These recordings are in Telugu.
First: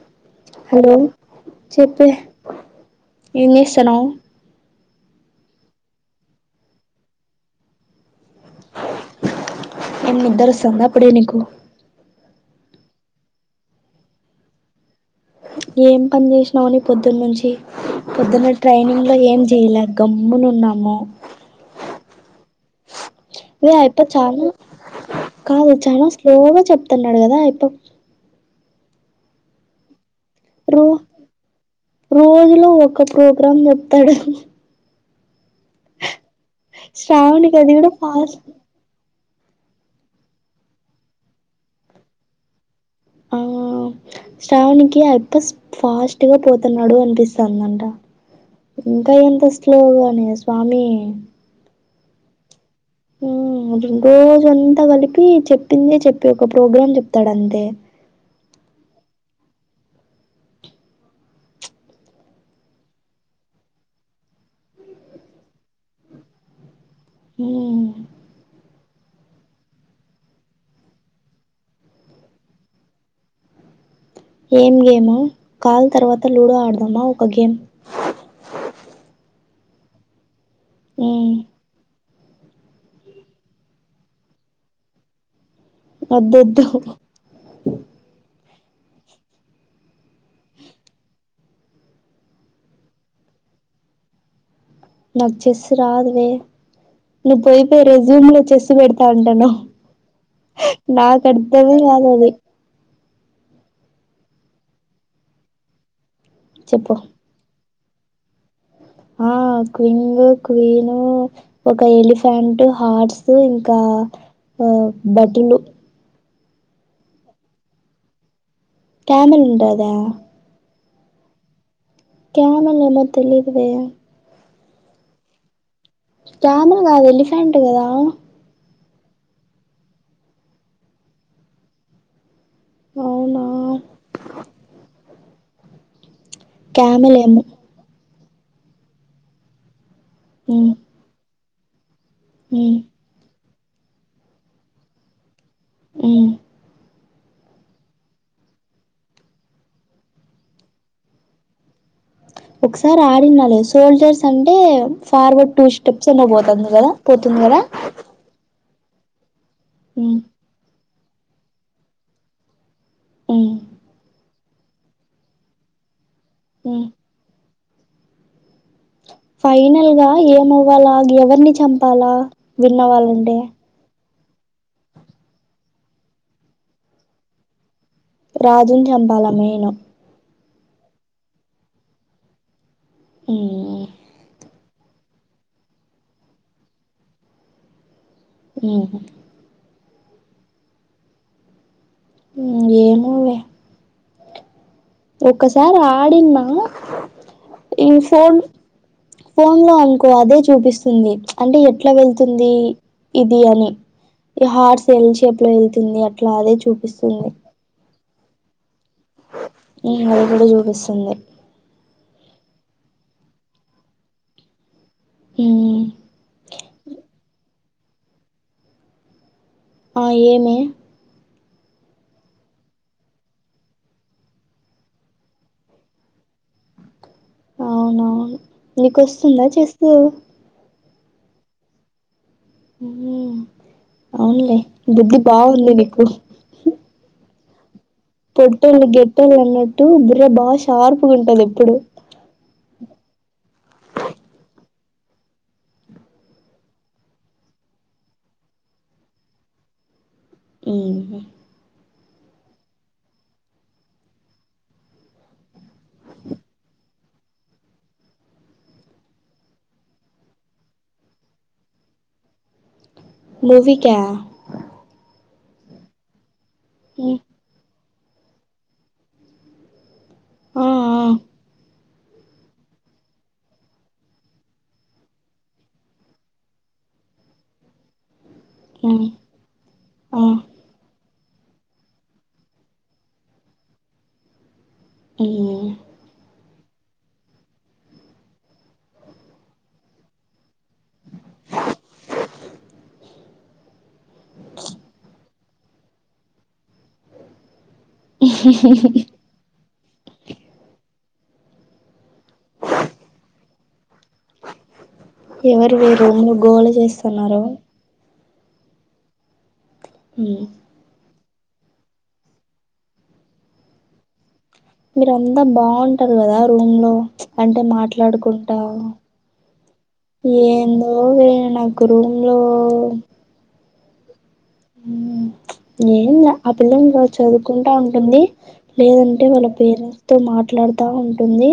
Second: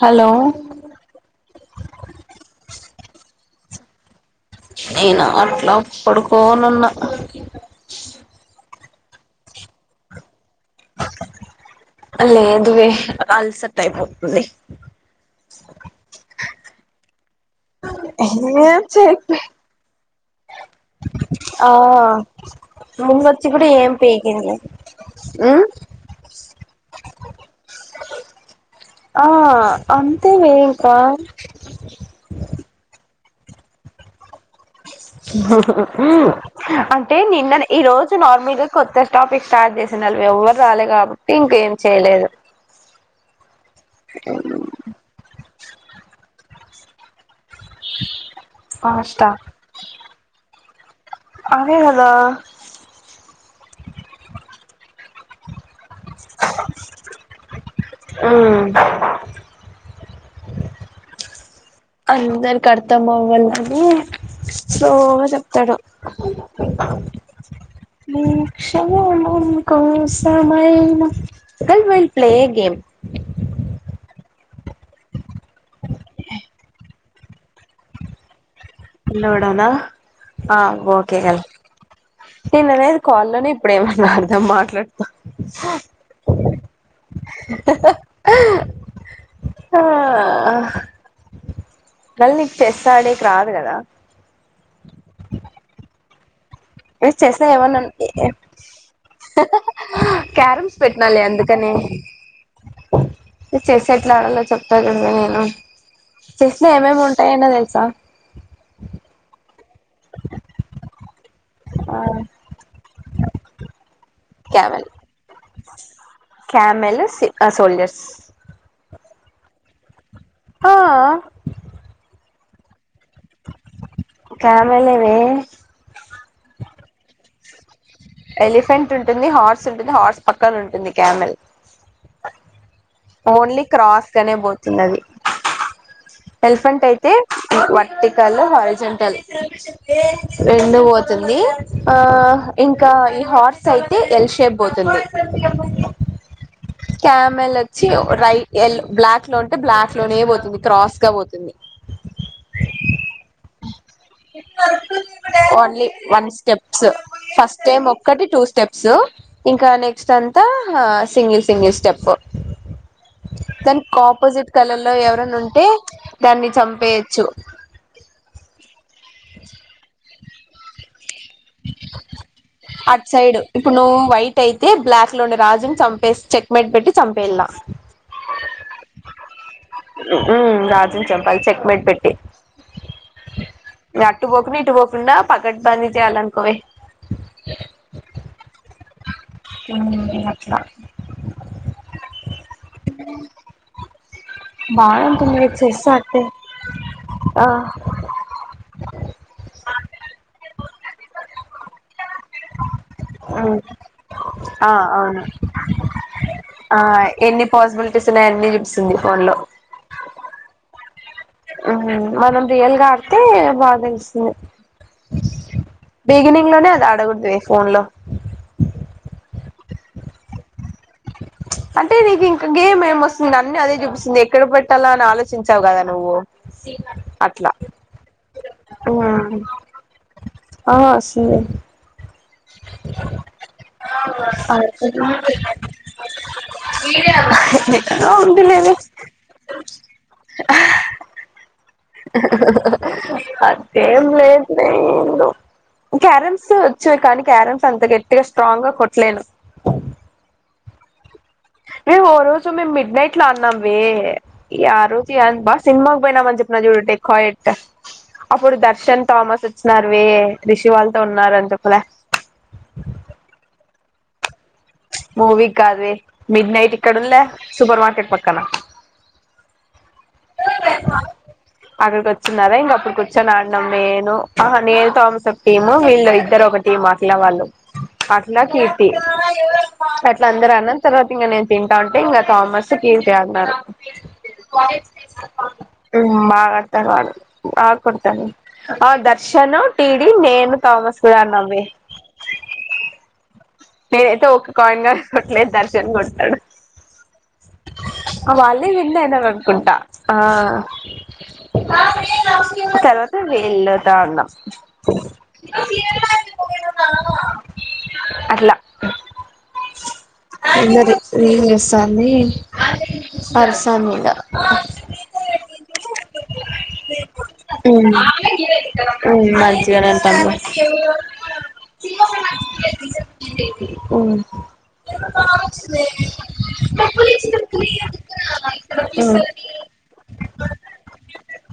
హలో హలో చెప్పే ఏం చేస్తునావ్ నేనా అట్లా పడుకోనున్న ఏం నిద్దరొస్తుందా అప్పుడే నీకు లేదు వే అల్సట్టై పోతుంది ఏం పని చేసినావు పొద్దు నుంచి పొద్దున్న ఏం ట్రైనింగ్లో చెప్పి ఏం చెయ్యాలా అక్క గమ్మునున్నాము ముందోచ్చి కూడా ఏం పీకింద్లే కాదు చాలా స్లోగా చెప్తున్నాడు కదా ఇప్ ఆ అంతే నే గా రోజు లో ఒక ప్రోగ్రాం చెప్తాడు హ అంటే నిన్న శ్రావణికి అది ఈ కూడా రోజు ఫాస్ట్ నార్మల్గా కొత్త టాపిక్ స్టార్ట్ చేసినారూ ఎవ్వరు రాలే కాబట్టి ఇంక ఏం చేయలేదు ఆ శ్రావణికిి ఆ అబ్బాయి ఫాస్ట్ గా పోతున్నాడు అనిపి స్తాందంట ఇంకా ఫాస్టా ఎంత స్లోగానే స్వామి అదే కదా రోజు అంతా కలిపి చెప్పిందే చెప్పి ఒక ప్రోగ్రామ్ చెప్తాడు అంతే ఆ అందరికి అర్థం అవ్వాలని స్లోగా చెప్తాడు హ్మ్ మీ కోసమైనా థాట్ వెల్ ప్లే గేమ్ ఏం గేమ్ కాల్ తర్వాత లూడో ఆడదామా ఒక గేమ్ నిలబడాలా ఆ ఓకే హ్మ్ కల్ నేను అనేది కాల్లోనే ఇప్పుడేమన్నాడ మాట్లాడతా వద్దు వద్దు ఆ మళ్ళ నీకు చెస్ ఆడేకి రాదు కదా నాకు చెస్ రాదు లే నువ్వు చెస్ ఏమన్నా పోయిపోయి రెజ్యూమ్ లో చూసి పెడతా అంటున్నావ్ క్యారమ్స్ పెట్టినాలే నాకు అందుకనే అర్ధమే కాదు అది చెస్ ఎట్లా ఆడలో చెప్తా కదా నేను చెస్ లో చెప్పు ఏమేమి ఉంటాయి ఏన్నో తెలుసా ఆ క్వింగ్ క్వీను ఒక ఆ ఎలిఫెంట్ హార్స్ ఇంకా ఆ బటులు కామెల్ సిక్కా సోల్జర్స్ కామెల్ ఉంటా దా ఆ కామెల్ ఏమో తెలియదు నాకు కామెలేవే క్యామల్ కాదు ఎలిఫెంట్ కదా ఎలిఫెంట్ ఉంటుంది హార్స్ ఉంటుంది హార్స్ పక్కన ఉంటుంది క్యామెల్ అవునా ఓన్లీ క్రాస్గానే పోతుంది అది ఎలిఫెంట్ అయితే క్యామెల్ ఏమో వర్టికల్ హారిజెంటల్ ఉమ్ రెండు పోతుంది ఆ ఉమ్ ఇంకా ఈ హా అయితే ఎల్ షేప్ పోతుంది ఉమ్ క్యామెల్ వచ్చి రైట్ ఎల్ బ్లాక్ లో ఉంటే బ్లాక్ లోనే పోతుంది క్రాస్ గా పోతుంది ఒకసారి ఆడిన లే సోల్జర్స్ అంటే ఫార్వర్డ్ టూ స్టెప్స్ అయినా పోతంది కదా తుంది కదా స్టేమ్ ఒక్కటి టూ స్టెప్స్ ఇంకా నెక్స్ట్ ఉమ్ అం తా హా సింగిల్ సింగిల్ స్టెప్పు [unintelligible] దానికి ఆపోజిట్ కలర్ లో ఎవరన్నా ఉంటే దాన్ని ఉమ్ చంపేయోచ్చు. ఫైనల్ గా ఏమవ్వాలా ఎవరిని చంపాలా విన్న్ అట్ అవ్వాలంటే. సైడ్ ఇప్పుడు నువు వైట్ అయితే బ్లాక్ లోండే రాజుని చంపేస్ చెక్ మేట్ పెట్టి చంపేల్లా. రాజున్ చంపాలా మేయిను ఊ రాజున్ చంపాలి చెక్మెేట్ పెట్టి. ఉమ్ అటు పోకుండా ఇటు పోకుండా పక్కట్ బందీ చేయాలి అనుకోవే. [unintelligible] [unintelligible] ఇంగట్లా ఉమ్ ఏమోలే బాగ ఒక్కసారి ఆడిన్నా ఆ ఈ ఫోన్ ఫోను లో అనుకో అదే చూపిస్తుంది. అంటే ఎట్లా వెళ్తుందీ ఇది ఉమ్ అని. ఈ ఆ హార్స్ అవును ఎల్షేప్లో ఎళ్తుంది అట్లా అదే చూపిస్తుంది. పాసిబులిటీస్ ఉన్నాయన్ని చూపిస్తుంది ఫోన్ లో. ఈ [unintelligible] గూడా చూపిస్తుంది. మనం రియల్ గా ఆడితే బాగా తెలుస్తుంది. బిగినింగ్ లోనే అది ఆడకూడదువే ఫోన్ లో ఆ ఏమే అంటే నీకు ఇంకా గేమ్ ఏం వస్తుంది అన్నీ అదే చూపిస్తుంది ఎక్కడ పెట్టాలా అని ఆలోచించావు గదా నువ్వు. అట్లా అవునవును ఊ నీకు వస్తుందా చేస్తూ ఆ వస్తుందే అవునులే బుద్ధి బాగుంది నీకు [inaudible] ఏదో ఉందిలేవే పొట్టొళ్లు గెట్టోలు అన్నట్టూ బుర్ర బాగా షార్ప్గ ఉంటది ఎప్పుడు. అట్లేం లేదు లే ఏందో క్యారమ్స్ వచ్చే కానీ క్యారమ్స్ అంత గట్టిగా స్ట్రాంగ్ గా కొట్ట్లేను. ఏంది వే మేమ్ ఓరోజు మేం మిడ్ నైట్ లో ఆడినాం వే ఈ ఆరోజు ఏంద్ బా సినిమాకు పోయినామని చెప్పినా జూడు డెకాయెట్. అప్పుడు దర్శన్, థామస్ వచ్చినారు వే రిషి వాళ్ళతో ఉన్నారు అని చెప్పలే. మూవీ కా మూవీ కాద్ వే మిడ్ నైట్ ఇక్కడ ఉండ్ లే సూపర్ మార్కెట్ పక్కనా. ఆ ఆ అక్కడికి వచ్చిన్నారా ఇంగ అప్పుడు కూర్చొన్ ఆడినం నేను అహ నేను థామస్ ఒక టీము వీళ్ళు ఇద్దరు ఒకట్ టీమ్ అట్లా వాళ్ళు అట్లా కీర్తి ఆ అట్లా అందరు అడినం తర్వాత ఇంగ నేను తింటా ఉంటే ఇంగా థామస్స్ కీర్తి అడినారు. బాగా ఆడతాడు వాడు బాగ్ కొడతాడువే ఆ దర్శను, టీడి, నేను థామస్ కూడా ఆడినాంవే. నేనైతే ఒక కాయిన్ గాని కొట్టలేదు దర్శన్ కొట్టాడు. ఆ వాళ్ళే విన్ అయ్యారు అనుకుంటా ఆ. తర్వాతా వీళ్ళతో ఆడినం. ఎవరు వే రూమ్ లో గోళ చేస్తున్నారు. అట్ల ఉ అందరు రీల్ చేస్తాంది పర్సన్గా మీరు అంద బాంటారు కదా రూమ్ లో అంటే ఉమ్ మాట్లాడుకుంటా ఉమ్ మంచిగానే అంటాంలే ఏందో వే నాకు రూమ్ లో ఒ ఎం లే అ పిల్ల ఉంగ చదువుకుంటా ఉంటుంది లేదంటే వాళ్ళ పేరెంట్స్ తో మాట్లాడుతా ఉంటుంది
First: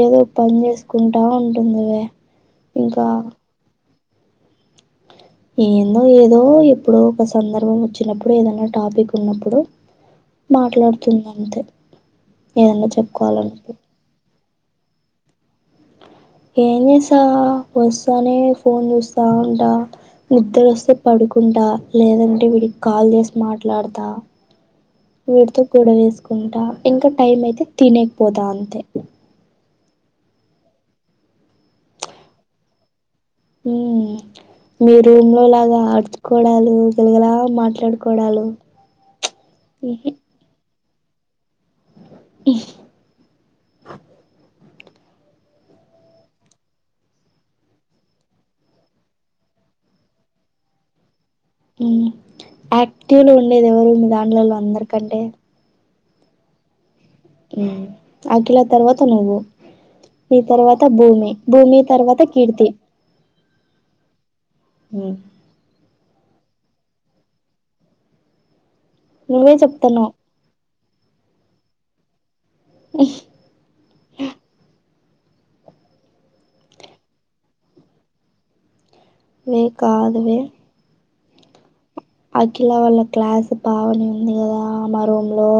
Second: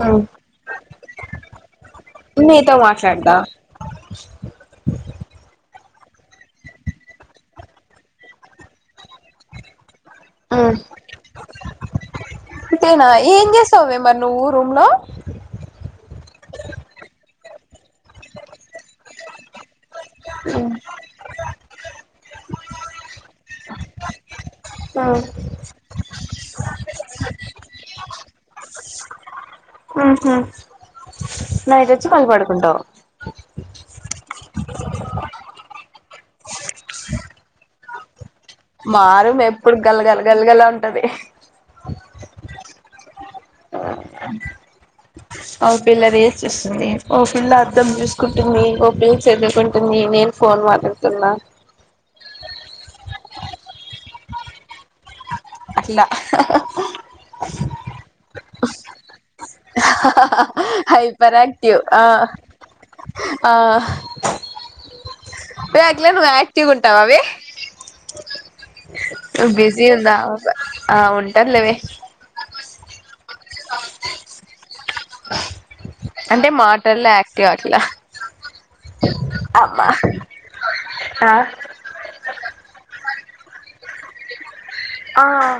ఏదో పని చేసుకుంటా ఉంటుందివే న్నయతో ఇంకా మాట్లాడ్తా ఏందో ఏదో ఎప్పుడో ఒక సందర్భం వచ్చినప్పుడు ఏదైనా టాపిక్ ఉన్నప్పుడు ఉమ్ మాట్లాడుతుంది అంతే ఏదన్నా అంతేనా ఏం చెప్పుకోవాలనుకు చేస్తావే మరి నువ్వు రూమ్ లో ఏం చేసా వస్తానే ఫోన్ చూస్తా ఉంటా ఉమ్ నిద్దరోస్తే పడుకుంటా లేదంటే వీడికి కాల్ చేసి మాట్లాడుతా ఆ వీడితో గొడవేసుకుంటా ఇంకా టైం అయితే తినెకి పోతా అంతే మ్ హు నైట్ వచ్చి మళ్ళి పడుకుంటావ్ మ్మ్ మీ రూమ్ లో లాగా ఆడుచుకోడాలు గలగలా మాట్లాడుకోడాలు మా రూమ్ ఎప్పుడు గలగల గలగలా ఉంటది ఓ పిల్ల రిల్ చూస్తుంది ఓ పిల్ల అద్దం చూసుకుంటుంది ఓ పిల్ చదువుకుంటుంది నేను ఫోన్ మాట్లాడుతున్నా ఆక్టివ్ లో ఉండేది ఎవరు మీ దాంట్లలో అందరికంటే అఖిల మ్ ఆఖిలా తర్వాత నువ్వు నీ తర్వాత భూమి హైపర్ భూమి యాక్టివ్ ఆ తర్వాత కీర్తి ఆ ఉ ఎ అఖిల నువ్ ఆక్టివ్ ఉంటావావే ఒ నువ్వే బిజి చెప్తున్నావ్ ఉందా ఆ ఉంటర్ లెవే అంటే మాటల్లో యాక్టివ్ అట్ల వే అమ్మా కాదువే అ అఖిలా వాళ్ళ క్లాస్ పావని ఉంది గదా మా ఆ రూమ్ లో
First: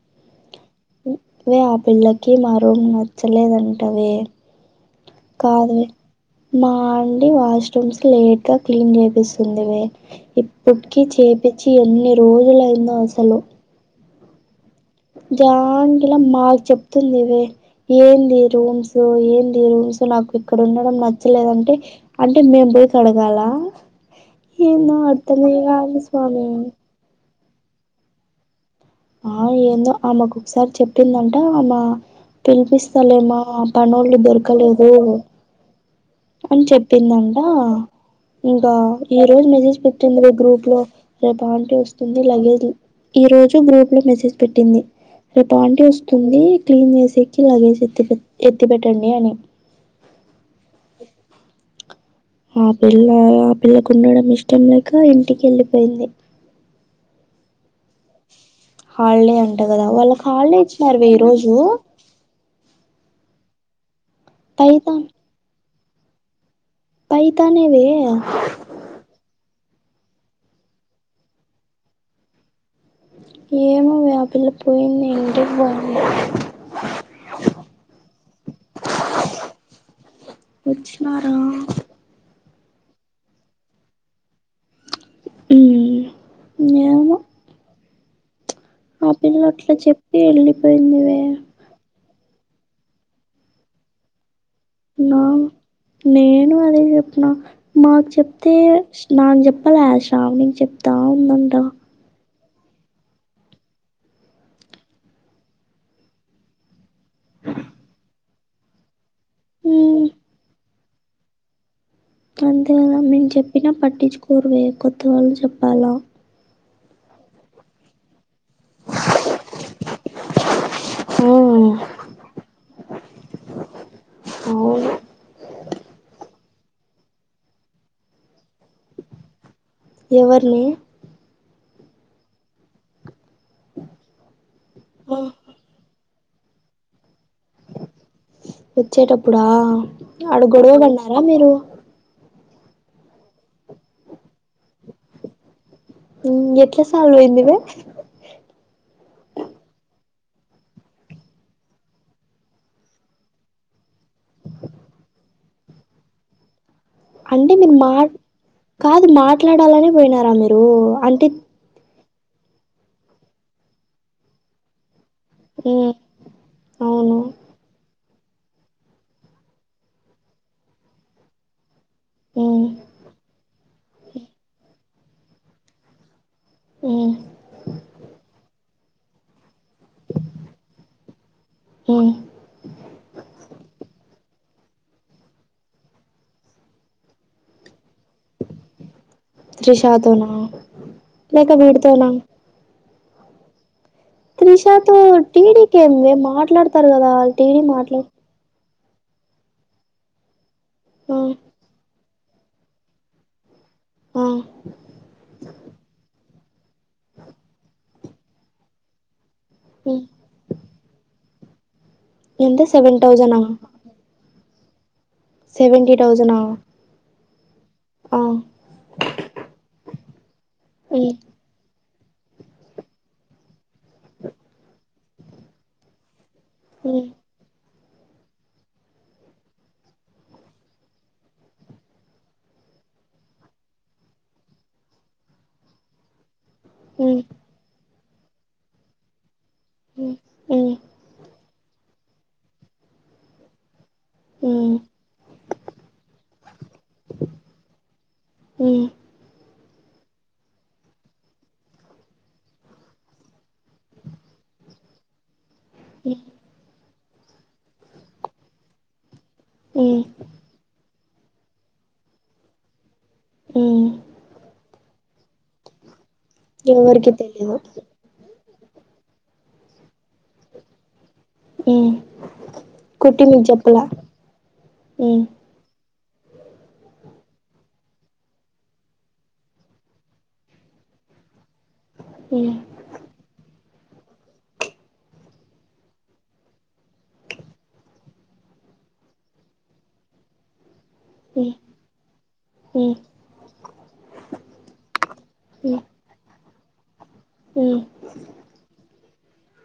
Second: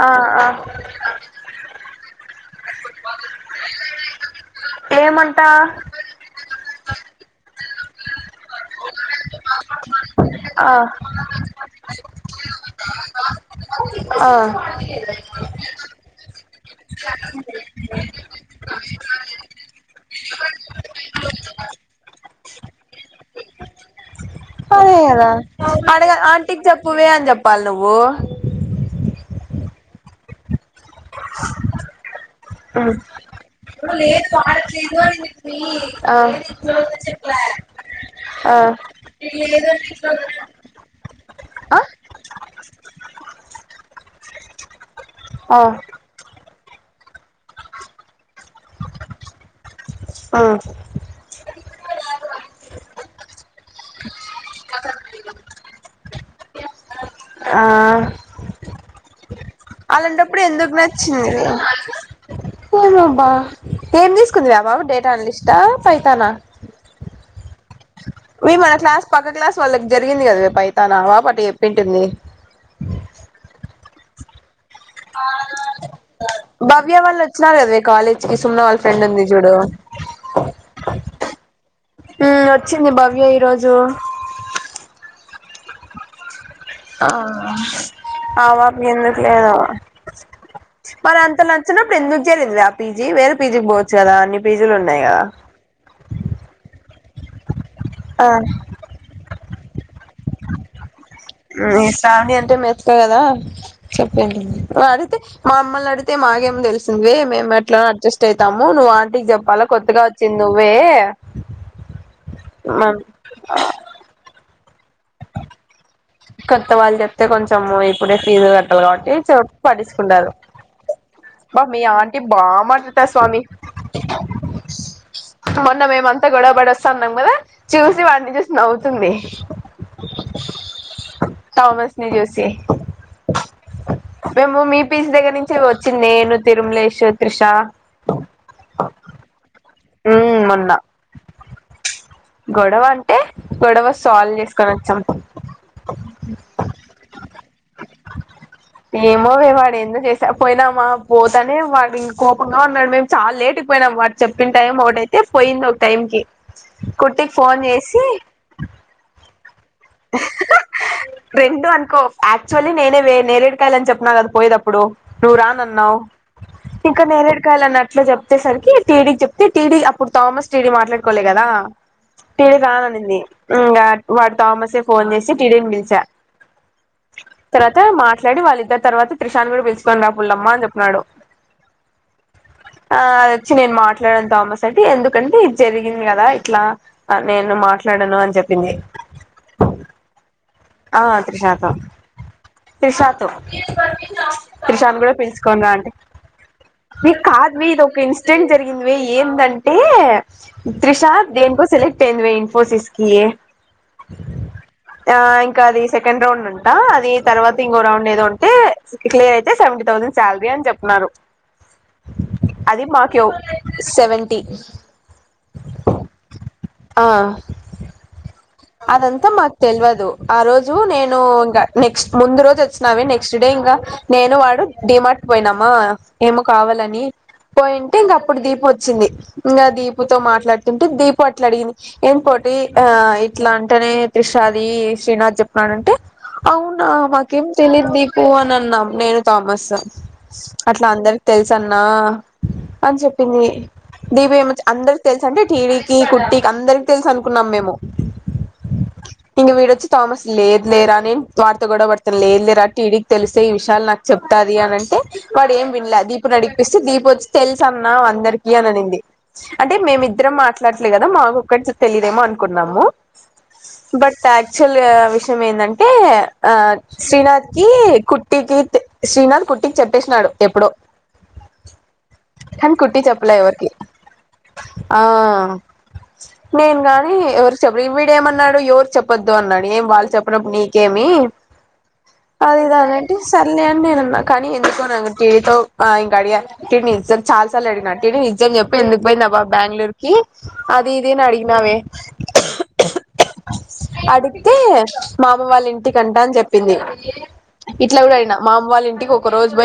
ఆ అ వే ఆ పిల్లకి మా రూమ్ నచ్చలేదంటవే ఏ మం కాదు మా ఆంటి వాష్రూమ్స్ లేట్ గా క్లీన్ చేపిస్ తుందివే ఆ ఇప్పటికి చేపిచ్చి ఎన్ని రోజులు అయిందో అసలు ఆ దాంట్ల మాకు చెప్తుంది వే ఏంది రూమ్స్ ఏంది రూమ్స్ నాకు ఇక్కడ ఉండడం నచ్చలేదంటే అంటే మేము బోయి కడగాలా అదే గదా అడగ ఆంటికి స్వామి చెప్పువే అని చెప్పాలి నువ్వు. ఆ ఏందో ఆమె ఒకొకసారి చెప్ ప్తుందంటా ఆమా పిలిపిస్తలేమా పనోళ్ళు లేదు దొరకలేదు. వాడట్లేదు అని చెప్పి ఆ అని చెప్పిందంటా. ఇంకా ఆ ఈ రోజు మెసేజ్ పెట్టిందివే గ్రూప్లో. రేపు ఆంటి వస్తుంది లగేజ్ ఈ రోజు గ్రూప్లో మెసేజ్ పెట్టింది రేపు ఆ ఆంటి వస్ ఆ తుంది క్లీన్ చేసేకి లగేజ్ ఎత్తి ఎత్తి పెట్టండి అని. ఆ ఆ పిల్ల ఆ పిల్లకు ఉండడం ఇష్టం లేక ఇంటికి ఎళ్ళిపోయింది. ఆ హాలిడే అంట గదా వాళ్ళకు అలాంటప్పుడు హాలిడే ఇచ్చినారువే ఈ రోజు. ఏమో అబ్బా ఏం తీసుకుందిరా బాబు పైతాన్ డేటా ఎనాలిస్టా, పైథానా. పైథానేవే వే మన క్లాస్ పక్క క్లాస్ వాళ్ళకి జరిగింది కదవే పైథాన్ ఆ పాప అట్ట చెప్పింటుంది. ఏమోవే ఆ పిల్ల పోయింది ఇంటికి పోయింది. భవ్య వాళ్ళు వచ్చినారు గదవే కాలేజ్కి సుమ్న వాళ్ళ ఫ్రెండ్ ఉంది చూడు. వచ్చినారా? హ్మ్ వచ్చింది భవ్య ఈరోజు. ఈ ఆ ఆ పాపకెందుకు పిల్ల లేదు అట్లా చెప్పి వెళ్ళిపోయింది మరి వే అంత నచ్చనప్పుడు ఎందుకు చేరింద్వే ఆ పీజీ వేరే పీజీకి పోవచ్చు కదా అని నా నేను అదే చెప్పినా మాకు ఆ చెప్తే నాకు చెప్పలే శ్రావని కి జెప్పి ఈ శ్రావణి అంటే మెతుక కదా చెప్పింటుంది అడుగుతే మా మమ్మల్ని అడిగితే మాకేం తెలిసింద్వే మేము ఎట్లనో అడ్జస్ట్ అయితాము నువ్వు ఆంటికి చెప్పాలా కొత్తగా ఉమ్ వచ్చింది నువ్వే. అంతేకదా మేము చెప్పినా పట్టిచ్చుకోరువే కొత్త వాళ్ళు చెప్పాలా. కొత్త వాళ్ళు చెప్తే కొంచెం ఇప్పుడే ఫీజు కట్టాలి కాబట్టి చెప్ పట్టించుకుంటరు. ఆ అబ్బా మీ ఆంటీ బామాట్లాడతది స్వామి. అవును. మొన్న మేమంతా గొడవ పడి వస్తాన్నాం కదా చూసి వాడినిచూసి నవ్వుతుంది. ఎవ్వర్ని? థామస్ ని చూసి. మేము మీ పీజి ఆ దగ్గర నుంచే వచ్చిన్నే నేను, తిరుమలేష్, త్రిష వచ్చేటప్పుడా ఉమ్ ఆడ మొన్న గొడవ పడినారా మీరు. గొడవ అంటే గొడవ సాల్వ్ చేసుకొని వచ్చాం. ఎట్లా సాల్వ్ అయిందివే. ఏమోవే వాడు ఎందో చేసా పోయినామా పోతనే వాడు ఇంకా కోపంగా ఉన్నాడు, మేము చాలా లేటుకి పోయినాము వా చెప్పిన టైం ఒకటయితే పోయింది ఒక టైంకి. అంటే మీరు మా కాదు మాట్లాడాలని రెండు అనుకో యాక్చువల్లీ నేనేవే నేరేడుకాయలని చెప్నా కదా పోయేటప్పుడు. నువ్వు మ్మ్ రానన్నావ్. ఇంకా అవును నేరేడుకాయలు అన్నట్ల చెప్తేసరికి టీడీకి చెప్తే టీడీ అప్పుడు థామస్ టీడి మాట్లాడుకోలే కదా టీడీ మ్మ్ రాననింది ఇంగ వాడు తామసే ఫోన్ చేసి టీడిని పిలిచ మ్మ్ తర్వాత మాట్లాడి వాళ్ళిద్దరు తర్వాత త్రిషాన్ కూడ పి తీసుకోని ర పులమ్మా అని చెప్పినాడు మ్మ్ ఆ అదొచ్చి నేను మాట్లడను తామస్ [unintelligible] ఎందుకంటే ఇది జరిగింది కదా ఇట్లా నేను మాట్లాడను అని చెప్పింది త్రిషతోన ఆ త్రిషతో త్రిష త్రిషాతో త్రిషాన్ కూడ పిలుచుకొని రా టీడీకి అంటే ఏమి మాట్లాడతారు కదా మీ కాదు టీడీ మీ ఇది ఒక మాట్లా ఇ [unintelligible] జరిగిందివే ఏందంటే త్రిష ఆ దేనికో సెలె తె ఇన్ఫోసిస్కి ఆ ఆ ఇంక అది సెకండ్ రౌండ్ అంటా అది తర్వాత ఇంకో రౌండ్ ఏదో ఉంటే క్లియర్ అయితే సెవెంటీ మ్మ్ థౌసండ్ సాలరీ అని చెప్పినారు ఎంత అది సెవెన్ మాకి థౌజనా సెవెంటీ సెవెంటీ థౌసన ఆ అ అదంత మాకు తెలవదు ఆ రోజు మ్మ్ నేను నెక్స్ట్ ముందు రోజు వచ్చినావే నెక్స్ట్ డే ఇంకా నేను వాడు డీమార్ట్ పోయినామా ఏమో కావాలని మ్మ్ పోయింటే ఇంగ అప్పుడు దీపు వచ్చింది ఇంగ దీపుతో మాట్లాడుతుంటే దీపు అట్ల అడిగింది ఏం కోటి ఆ ఇట్ల అంటేనే త్రిషాది శ్రీనాథ్ చెప్పన్నాడంటే అవునా మ్మ్ మాకేం తెలిదు దీపూ అని అన్నాం నేను థామస్ మ్మ్ మ్మ్ అట్ల అందరికి తెలుసన్నా అని చెప్పింది [unintelligible] ఏం అందరి తెలుసు అంటే టీడీకి కుట్టికి అందరికి తెలుసు అనుకున్నాం మేము హు ఇంగ వీడొచ్చి తామస్ లేదు లేర నేను వాడ్తో గొడవ పడ్తను లేదు లేరా టీడి తెలిస్తె ఈ విషయాలు నాకు చెప్తది అని అంటే వాడు ఏం విన్లే మ్మ్ దీపుని నడిగిపిస్తే దీపు వచ్చి తెలుసన్నా అందరికి అని అనింది అంటె మ్మ్ మేమిద్దరం మాట్లడట్లే గదా మాకు ఒక్కటి తెలిదేమో అనుకున్నాము మ్మ్ బట్ యాక్చువల్గా విషం ఏంటంటే ఆ ఎవరికి శ్రీనాథ్ తెలీదు కి కుట్టి కి శ్రీనాథ్ కుట్టికి చెప్పేసినాడు ఎప్పుడో మ్మ్ కని కుట్టి చెప్పలే మీకు ఎవరికి చెప్పలా మ్మ్ ఆ నేను గాని ఎవరు చెప్ విడేమన్నాడు ఎవరు చెప్పొద్దు అన్నాడు ఏం వాళ్ళు చెప్పినప్పుడు నీకేమీ మ్మ్ అది ఇది అనంటే సర్లే అని నేనున్న కానీ ఎందుకో నాకు టీడీతో ఆ ఇంగ అడిగా టిడి నిజం చాలా సార్ అడిగిన టిడి నిజం చెప్పు ఎందుకు పోయింది ఆ పాప్ బ్యాంగళూరు కి అది ఇది అని అడిగినా వే హు అడిగితే మామ వాళ్ళ ఉ ఇంటికి అంట అని చెప్పింది ఉ ఇట్ల గూడ అడిగిన మామ వాళ్ళింటికి ఒక రోజు [unintelligible]